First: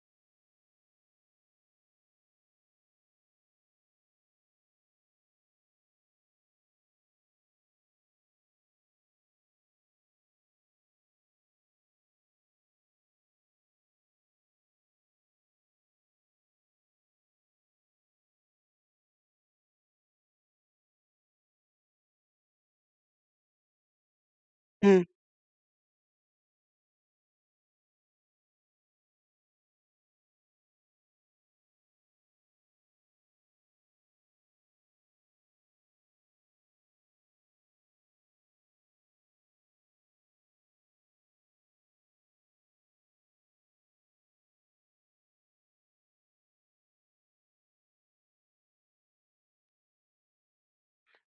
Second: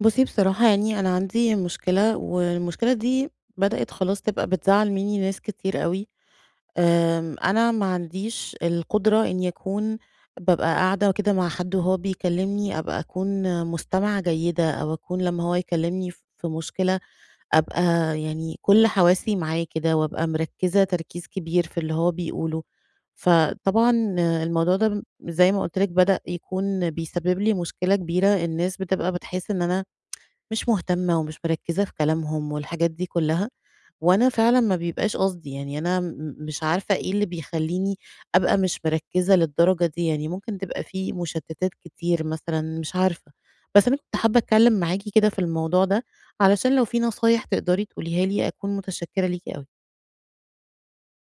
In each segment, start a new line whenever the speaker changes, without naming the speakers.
بُصّي، بصراحة يعني أنا عندي مشكلة، والمشكلة دي بدأت خلاص تبقى بتزعّل منّي ناس كتير أوي. أنا ما عنديش القدرة إنّي أكون بابقى قاعدة كده مع حد وهو بيكلّمني أبقى أكون مستمعة جيدة، أو أكون لمّا هو يكلّمني في مشكلة أبقى يعني كل حواسي معاه كده، وأبقى مركّزة تركيز كبير في اللي هو بيقوله. فطبعًا الموضوع ده م
إمم.
زي ما قُلت لِك بدأ يكون بيسبب لي مشكلة كبيرة، الناس بتبقى بتحس إن أنا مش مهتمة ومش مركزة في كلامهم والحاجات دي كلها، وأنا فعلًا ما بيبقاش قصدي، يعني أنا مش عارفة إيه اللي بيخلّيني أبقى مش مركزة للدرجة دي، يعني ممكن تبقى في مشتتات كتير مثلًا، مش عارفة. بس أنا كنت حابة أتكلم معاكِ كده في الموضوع ده، علشان لو في نصايح تقدري تقوليها لي أكون متشكرة ليكِ أوي.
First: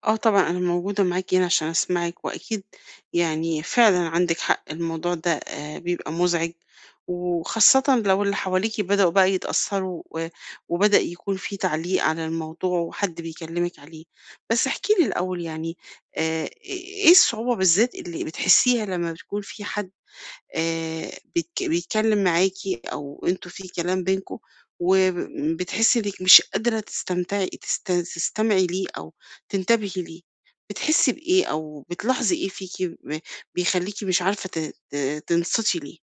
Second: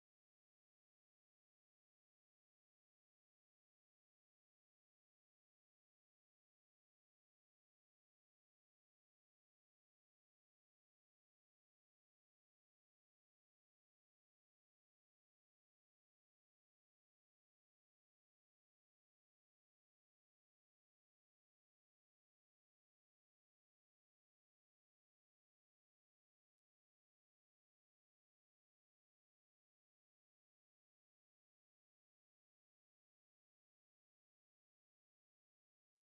آه طبعًا، أنا موجودة معاكِ هنا عشان أسمعِك، وأكيد يعني فعلًا عندِك حق، الموضوع ده بيبقى مُزعِج، وخاصةً لو اللي حواليكِ بدأوا بقى يتأثّروا و وبدأ يكون في تعليق على الموضوع وحد بيكلّمِك عليه. بس احكي لي الأول يعني إيه الصعوبة بالذات اللي بتحسّيها لمّا بتكون في حد بيتك بيتكلّم معاكِ أو أنتم في كلام بينكم وبتحسّي إنِّك مش قادرة تستمتعي تست تستمعي ليه أو تنتبهي ليه، بتحسّي بإيه أو بتلاحظي إيه فيكِ بيخلّيكِ مش عارفة ت ت تنصتي ليه؟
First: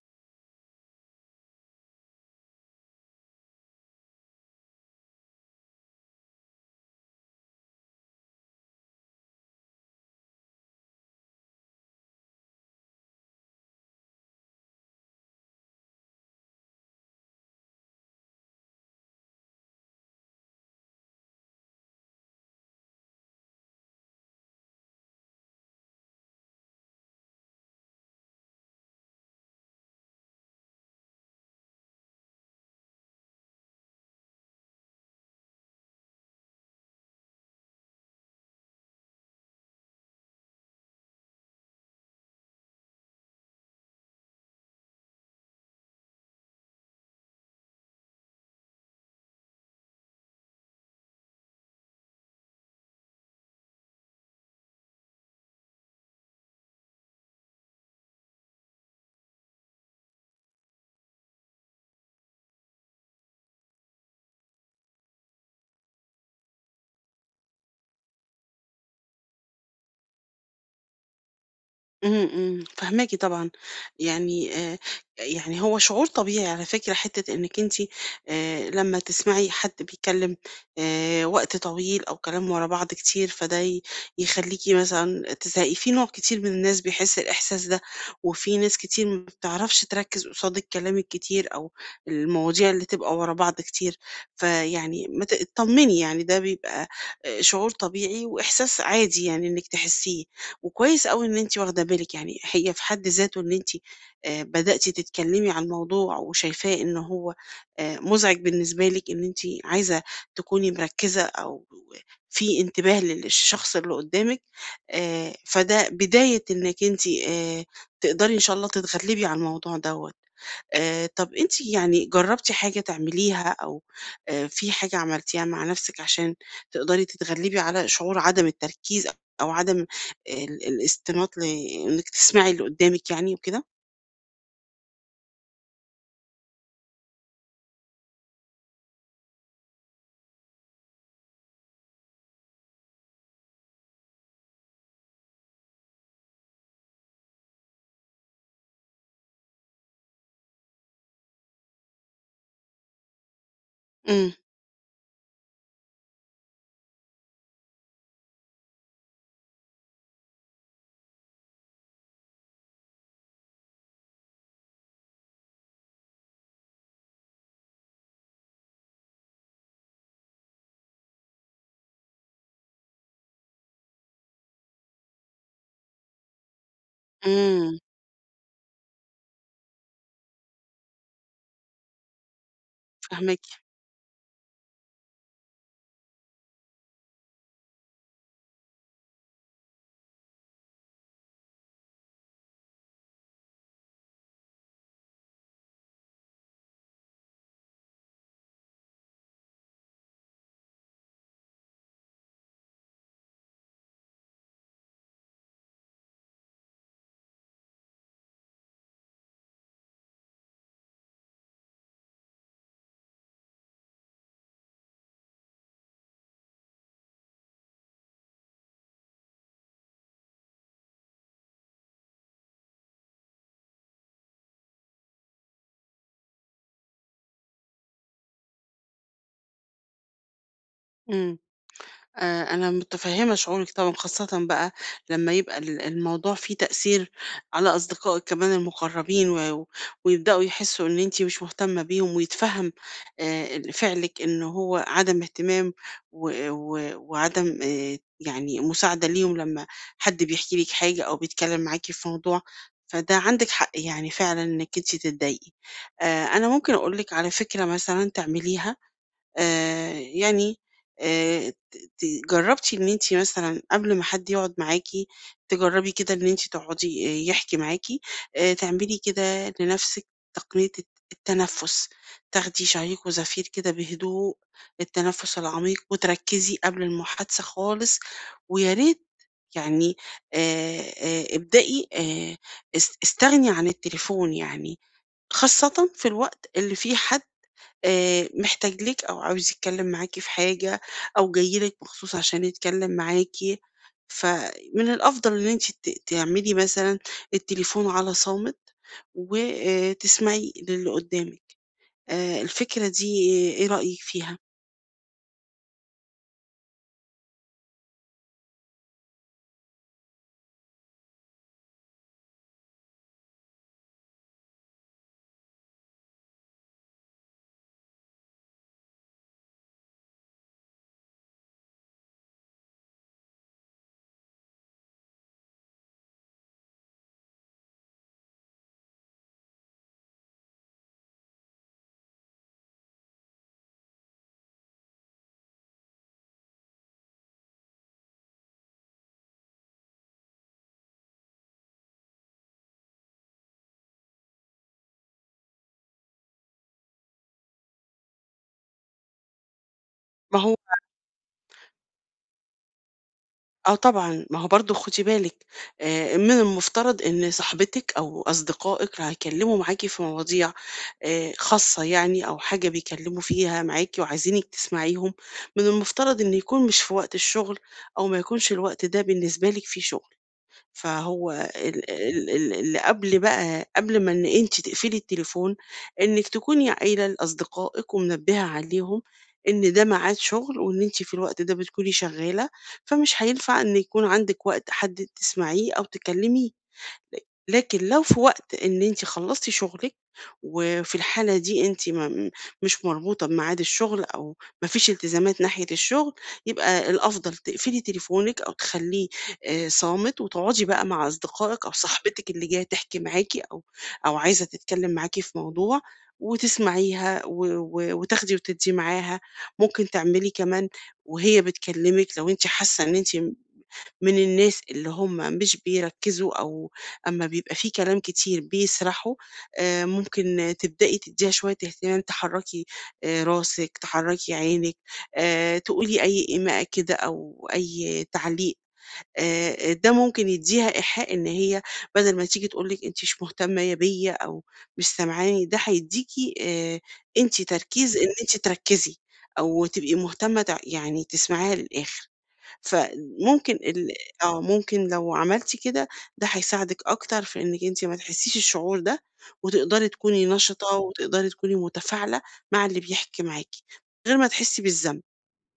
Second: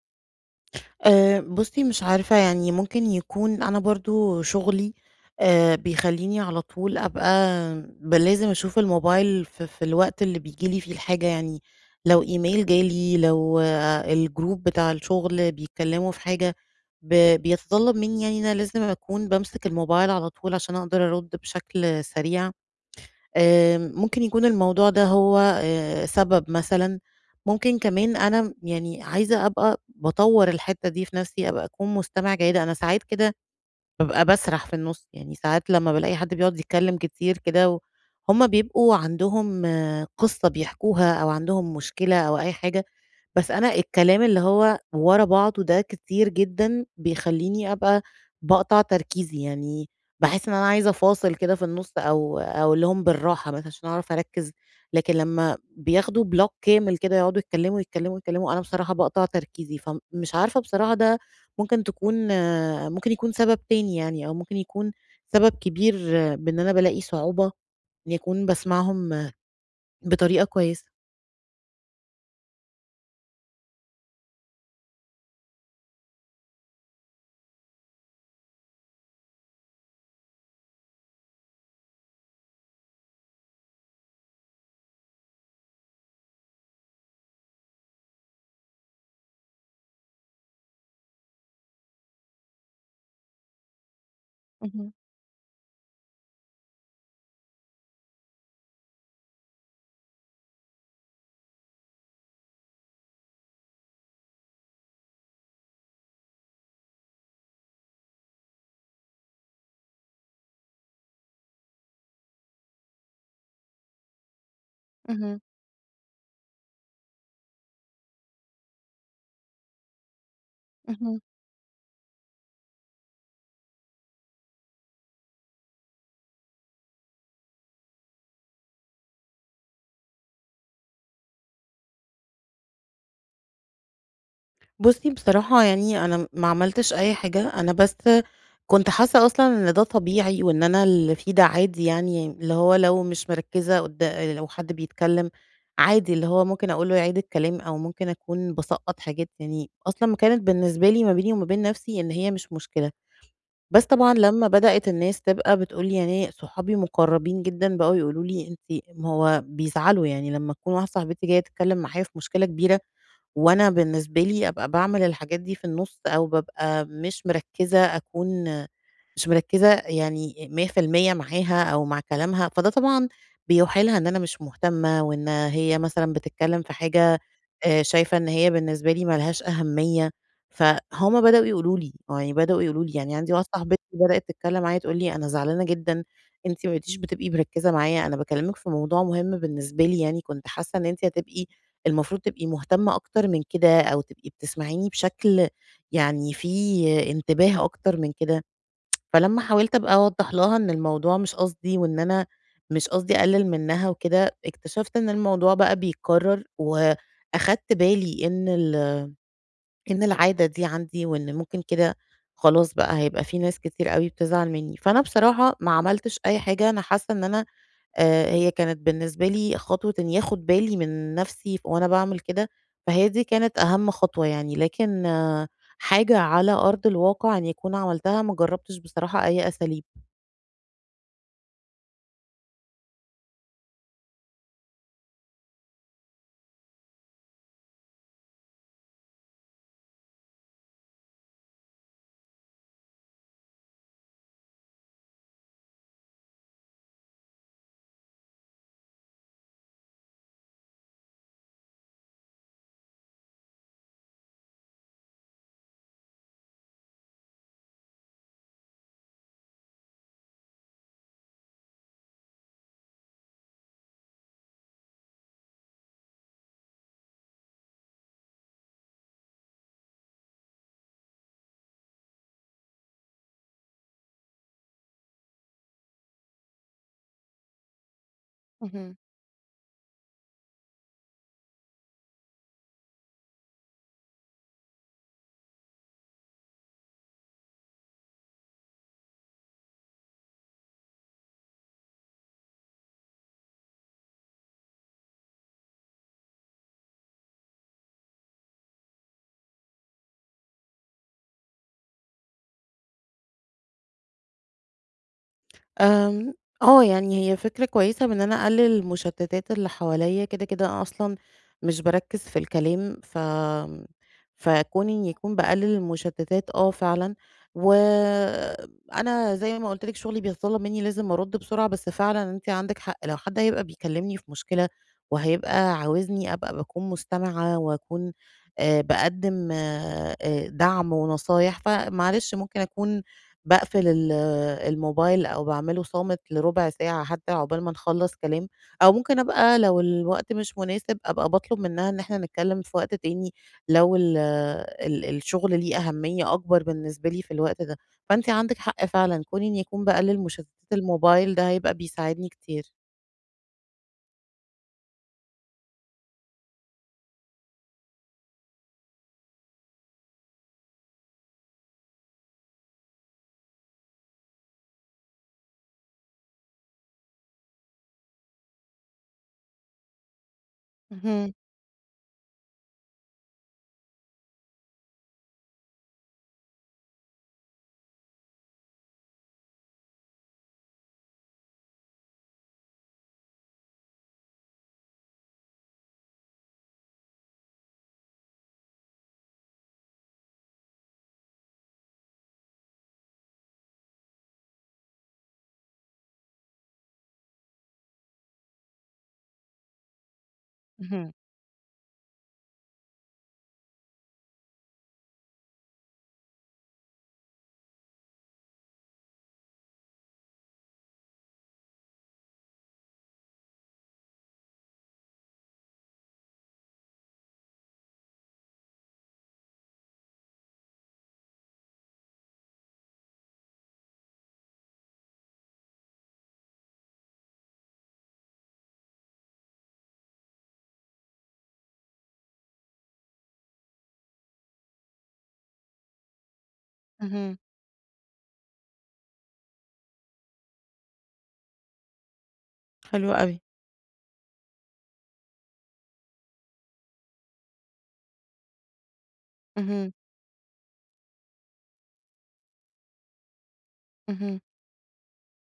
بُصّي، مش عارفة يعني ممكن يكون أنا برضه شغلي بيخلّيني على طول أبقى لازم أشوف الموبايل في الوقت اللي بييجي لي فيه الحاجة، يعني لو إيميل جالي، لو الgroup بتاع الشغل بيتكلّموا في حاجة، ب بيتطلّب منّي يعني أنا لازم أكون بامسك الموبايل على طول عشان أقدر أرُد بشكل سريع. ممكن يكون الموضوع ده هو سبب مثلًا، ممكن كمان أنا يعني عايزة أبقى باطوّر الحتّة دي في نَفْسي، أبقى أكون مستمعة جيدة، أنا ساعات كده بابقى باسرح في النُص، يعني ساعات لمّا بالاقي حد بيقعد يتكلّم كتير كده، و هُم بيبقوا عندهم قصّة بيحكوها أو عندهم مشكلة أو أي حاجة، بس أنا الكلام اللي هو ورا بعضه ده كتير جدًا بيخلّيني أبقى باقطع تركيزي، يعني باحس إن أنا عايزة أفاصل كده في النُص أو أقول لهم بالراحة مثلًا عشان أعرف أركّز، لكن لمّا بياخدوا بلوك كامل كده يقعدوا يتكلموا، يتكلموا، يتكلموا، أنا بصراحة باقطع تركيزي، فمش عارفة بصراحة ده ممكن تكون آه، ممكن يكون سبب تاني يعني، أو ممكن يكون سبب كبير، بإن أنا بالاقي صعوبة إني أكون باسمعهم بطريقة كويسة.
إمم، إمم، فاهماكِ طبعًا، يعني يعني هو شعور طبيعي على فكرة حتّة إنِّك أنتِ لمّا تسمعي حد بيتكلم وقت طويل أو كلام ورا بعض كتير، فده يخلّيكِ مثلًا تزهقي، في نوع كتير من الناس بيحس الإحساس ده، وفي ناس كتير ما بتعرفش تركّز قصاد الكلام الكتير أو المواضيع اللي تبقى ورا بعض كتير، فيعني ما ت اتطمني يعني ده بيبقى شعور طبيعي وإحساس عادي يعني إنِّك تحسّيه. وكويس أوي إن أنتِ واخدة بالِك، يعني هي في حد ذاته إن أنتِ بدأتِ تتكلمي عن الموضوع وشايفاه إن هو مُزعج بالنسبة لِك، إن أنتِ عايزة تكوني مركّزة أو في انتباه الشخص اللي قدّامِك، فده بداية إنِّك أنتِ تقدري إن شاء الله تتغلبي على الموضوع دوّة. طَب أنتِ يعني جرّبتِ حاجة تعمليها أو في حاجة عملتيها مع نَفْسِك عشان تقدري تتغلّبي على شعور عدم التركيز أو عدم الاستماط إنِّك تسمعي اللي قُدّامِك يعني وكده؟
بُصّي، بصراحة يعني أنا ما عملتش أي حاجة، أنا بس كنت حاسة أصلًا إن ده طبيعي وإن أنا اللي فيه ده عادي يعني، اللي هو لو مش مركّزة قدا لو حد بيتكلّم عادي، اللي هو ممكن أقول له يعيد الكلام أو ممكن أكون باسقّط حاجات يعني أصلًا ما كانت بالنسبة لي ما بيني وما بين نَفْسي إن هي مش مشكلة. بس طبعًا
إمم،
لمّا بدأت الناس تبقى بتقول لي يعني صحابي مُقرّبين جدًا بقوا يقولوا لي: "أنتِ"، ما هو بيزعلوا يعني لمّا تكون واحدة صاحبتي جاية تتكلّم معايا في مشكلة كبيرة وأنا بالنسبة لي أبقى باعمل الحاجات دي في النُص أو بابقى مش مركّزة، أكون مش مركزة يعني 100% معاها أو مع كلامها، فده طبعًا بيوحي لها إن أنا مش مهتمة، وإن هي مثلًا بتتكلم في حاجة
إمم،
شايفة إن هي بالنسبة لي ما لهاش أهمية. فهُم بدأوا يقولوا لي، يعني عندي
فاهماكِ،
واحدة صاحبتي بدأت تتكلم معايا تقول لي: "أنا زعلانة جدًا، أنتِ ما بقيتيش بتبقي مركزة معايا، أنا باكلمِك في موضوع مهم بالنسبة لي يعني، كنت حاسة إن أنتِ هتبقي المفروض تبقي مهتمة أكتر من كده، أو تبقي بتسمعيني بشكل يعني فيه انتباه أكتر من كده." فلمّا حاولت أبقى أوضّح لها إن الموضوع مش قصدي، وإن أنا مش قصدي أقلل منها وكده، اكتشفت إن الموضوع بقى بيتكرر، وأخدت بالي إن العادة دي عندي، وإن ممكن كده خلاص بقى هيبقى في ناس كتير أوي بتزعل مني. فأنا بصراحة ما عملتش أي حاجة، أنا حاسة إن أنا، هي كانت بالنسبة لي خطوة إني آخد بالي من نفسي وأنا باعمل كده، فهي دي كانت أهم خطوة يعني، لكن حاجة على أرض الواقع إني أكون عملتها، ما جربتش بصراحة أي أساليب.
إمم. أنا متفهمة شعورِك طبعًا، خاصةً بقى لما يبقى الموضوع فيه تأثير على أصدقائِك كمان المقربين، ويبدأوا يحسوا إن أنتِ مش مهتمة بيهم، ويتفهم ال فعلِك إن هو عدم اهتمام، و و وعدم يعني مساعدة ليهم لما حد بيحكي لِك حاجة أو بيتكلم معاكِ في موضوع، فده عندِك حق يعني فعلًا إنِك أنتِ تتضايقي. أنا ممكن أقول لِك على فكرة مثلًا تعمليها يعني ت ت جرّبتِ إن أنتِ مثلًا قبل ما حد يقعد معاكِ، تجرّبي كده إن أنتِ تقعدي يحكي معاكِ، تعملي كده لنَفْسِك تقنية التنفُّس، تاخدي شهيق وزفير كده بهدوء، التنفُّس العميق وتركّزي قبل المحادثة خالص، ويا
اهم.
ريت يعني ابدئي اس استغني عن التليفون، يعني خاصةً في الوقت اللي فيه حد محتاج لِك أو عاوز يتكلّم معاكِ في حاجة أو جاي لِك مخصوص عشان يتكلّم معاكِ، فمن الأفضل إن أنتِ تعملي مثلًا التليفون على صامت و تسمعي للي قدّامِك. الفكرة دي إيه رأيِك فيها؟
آمم، آه، يعني هي فكرة كويسة بإن أنا أقلل المشتتات اللي حواليّا، كده أنا أصلًا مش باركّز في الكلام، فكوني إني أكون باقلل المشتتات فعلًا، وأنا زي ما قُلت لِك شغلي بيتطلب مني لازم أرُدّ بسرعة، بس فعلًا أنتِ عندِك حق، لو حد هيبقى بيكلمني في مشكلة وهيبقى عاوزني أبقى باكون مستمعة وأكون باقدّم دعم ونصايح، فمعلش ممكن أكون باقفل الموبايل أو باعمله صامت لربع ساعة حتى عقبال ما نخلّص كلام، أو ممكن أبقى لو الوقت مش مناسب أبقى باطلب منها إن إحنا نتكلم في وقت تاني لو ال ال الشغل ليه أهمية أكبر بالنسبة لي في الوقت ده، فأنتِ عندِك حق فعلًا، كوني إني أكون باقلل
ما
مشتتات
هو
الموبايل ده هيبقى بيساعدني كتير.
آه طبعًا، ما هو برضه خدي بالِك من المفترض إن صاحبتِك أو أصدقائِك هيكلموا معاكِ في مواضيع خاصة يعني أو حاجة بيكلموا فيها معاكِ وعايزينِك تسمعيهم، من المفترض إن يكون مش في وقت الشغل أو ما يكونش الوقت ده بالنسبة لِك فيه شغل. فهو
اهم،
ال ال ال اللي قبل بقى قبل ما إن أنتِ تقفلي التليفون، إنِّك تكوني قايلة لأصدقائِك ومنبهة عليهم إن ده ميعاد شغل وإن أنتِ في الوقت ده بتكوني شغالة، فمش هينفع إن يكون عندِك وقت حد تسمعيه أو تكلميه. لكن لو في وقت إن أنتِ خلّصتِ شغلِك، وفي الحالة دي أنتِ م مش مربوطة بميعاد الشغل أو ما فيش التزامات ناحية الشغل، يبقى الأفضل تقفلي تليفونِك أو تخلّيه صامت، وتقعدي بقى مع
اهم،
أصدقائِك أو صاحبتِك اللي جاية تحكي معاكِ أو عايزة تتكلم معاكِ في موضوع، وتسمعيها و و وتاخدي وتدّي معاها. ممكن تعملي كمان وهي بتكلمِك لو أنتِ حاسة إن أنتِ من الناس اللي هم مش بيركزوا أو أما بيبقى في كلام كتير بيسرحوا، ممكن تبدئي تديها شوية اهتمام، تحركي راسِك، تحركي عينِك، تقولي أي إيماء كده أو أي تعليق. ده ممكن يديها إيحاء إن هي بدل ما تيجي تقول لِك أنتِ مش مهتمة بيّا أو مش سامعاني، ده هيديكِ آآ،
اهم،
أنتِ تركيز إن أنتِ تركزي أو تبقي مهتمة يعني تسمعيها للآخر.
حلو أوي،
فممكن ال آه، ممكن لو عملتِ كده، ده هيساعدِك أكتر في إنِّك أنتِ ما تحسّيش الشعور ده، وتقدري
اهم،
تكوني نشطة وتقدري تكوني متفاعلة مع اللي بيحكي معاكِ، من غير ما
اهم.
تحسّي بالذنب.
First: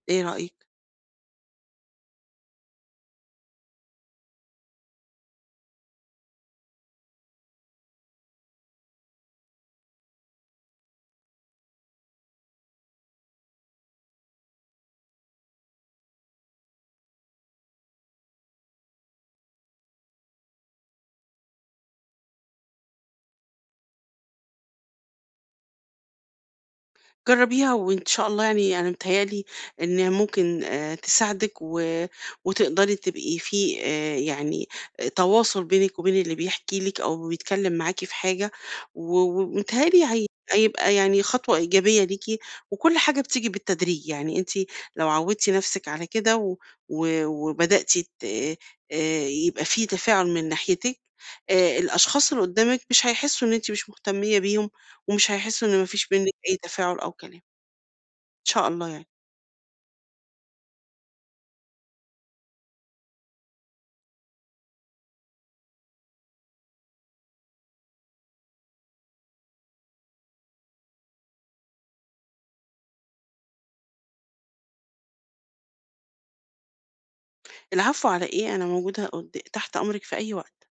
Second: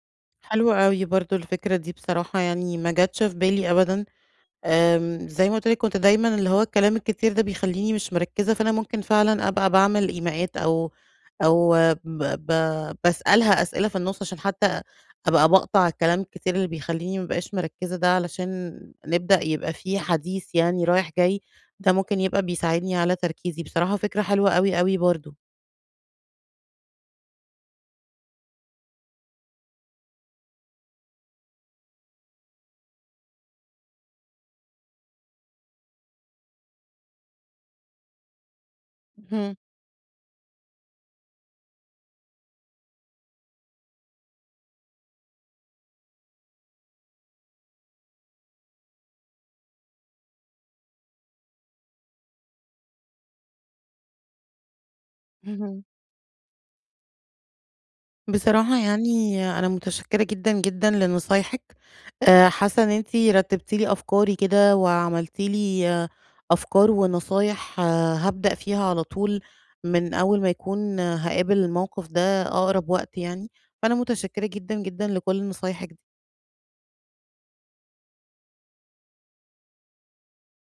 إيه رأيِك؟
حلو أوي برضه الفكرة دي، بصراحة يعني ما جاتش في بالي أبدًا. زي ما قُلت لِك كنت دايمًا اللي هو الكلام الكتير ده بيخلّيني مش مركّزة، فأنا ممكن فعلًا أبقى باعمل إيماءات، أو ب ب باسألها أسئلة في النُص عشان حتى أبقى باقطع الكلام الكتير اللي بيخلّيني ما ابقاش مركّزة ده، علشان نبدأ يبقى في حديث يعني رايح جاي، ده ممكن يبقى بيساعدني على تركيزي، بصراحة فكرة حلوة أوي، أوي برضه.
جربيها وإن شاء الله يعني أنا متهيأ لي إنها ممكن تساعدِك وتقدري تبقي في يعني آه، تواصل بينِك وبين اللي بيحكي لِك أو بيتكلم معاكِ في حاجة،
اهم،
ومتهيأ لي هيبقى يعني خطوة إيجابية ليكِ، وكل حاجة بتيجي بالتدريج. يعني أنتِ لو عودتِ نفسِك على كده و و وبدأتِ ت يبقى في تفاعل من ناحيتِك، الأشخاص اللي قدامِك مش هيحسوا إن أنتِ مش مهتمية بيهم، ومش هيحسّوا إن
اهم.
ما فيش بينِك أي تفاعل أو كلام، إن شاء
بصراحة
الله يعني.
يعني أنا متشكرة جدًا، جدًا لنصايحِك، حاسة إن أنتِ رتّبتِ لي أفكاري كده وعملتِ لي، أفكار ونصايح، هابدأ فيها على طول من أول ما يكون هاقابل الموقف ده أقرب وقت يعني، فأنا متشكرة جدًا، جدًا لكل نصايحِك.
العفو على إيه، أنا موجودة قد تحت أمرِك في أي وقت.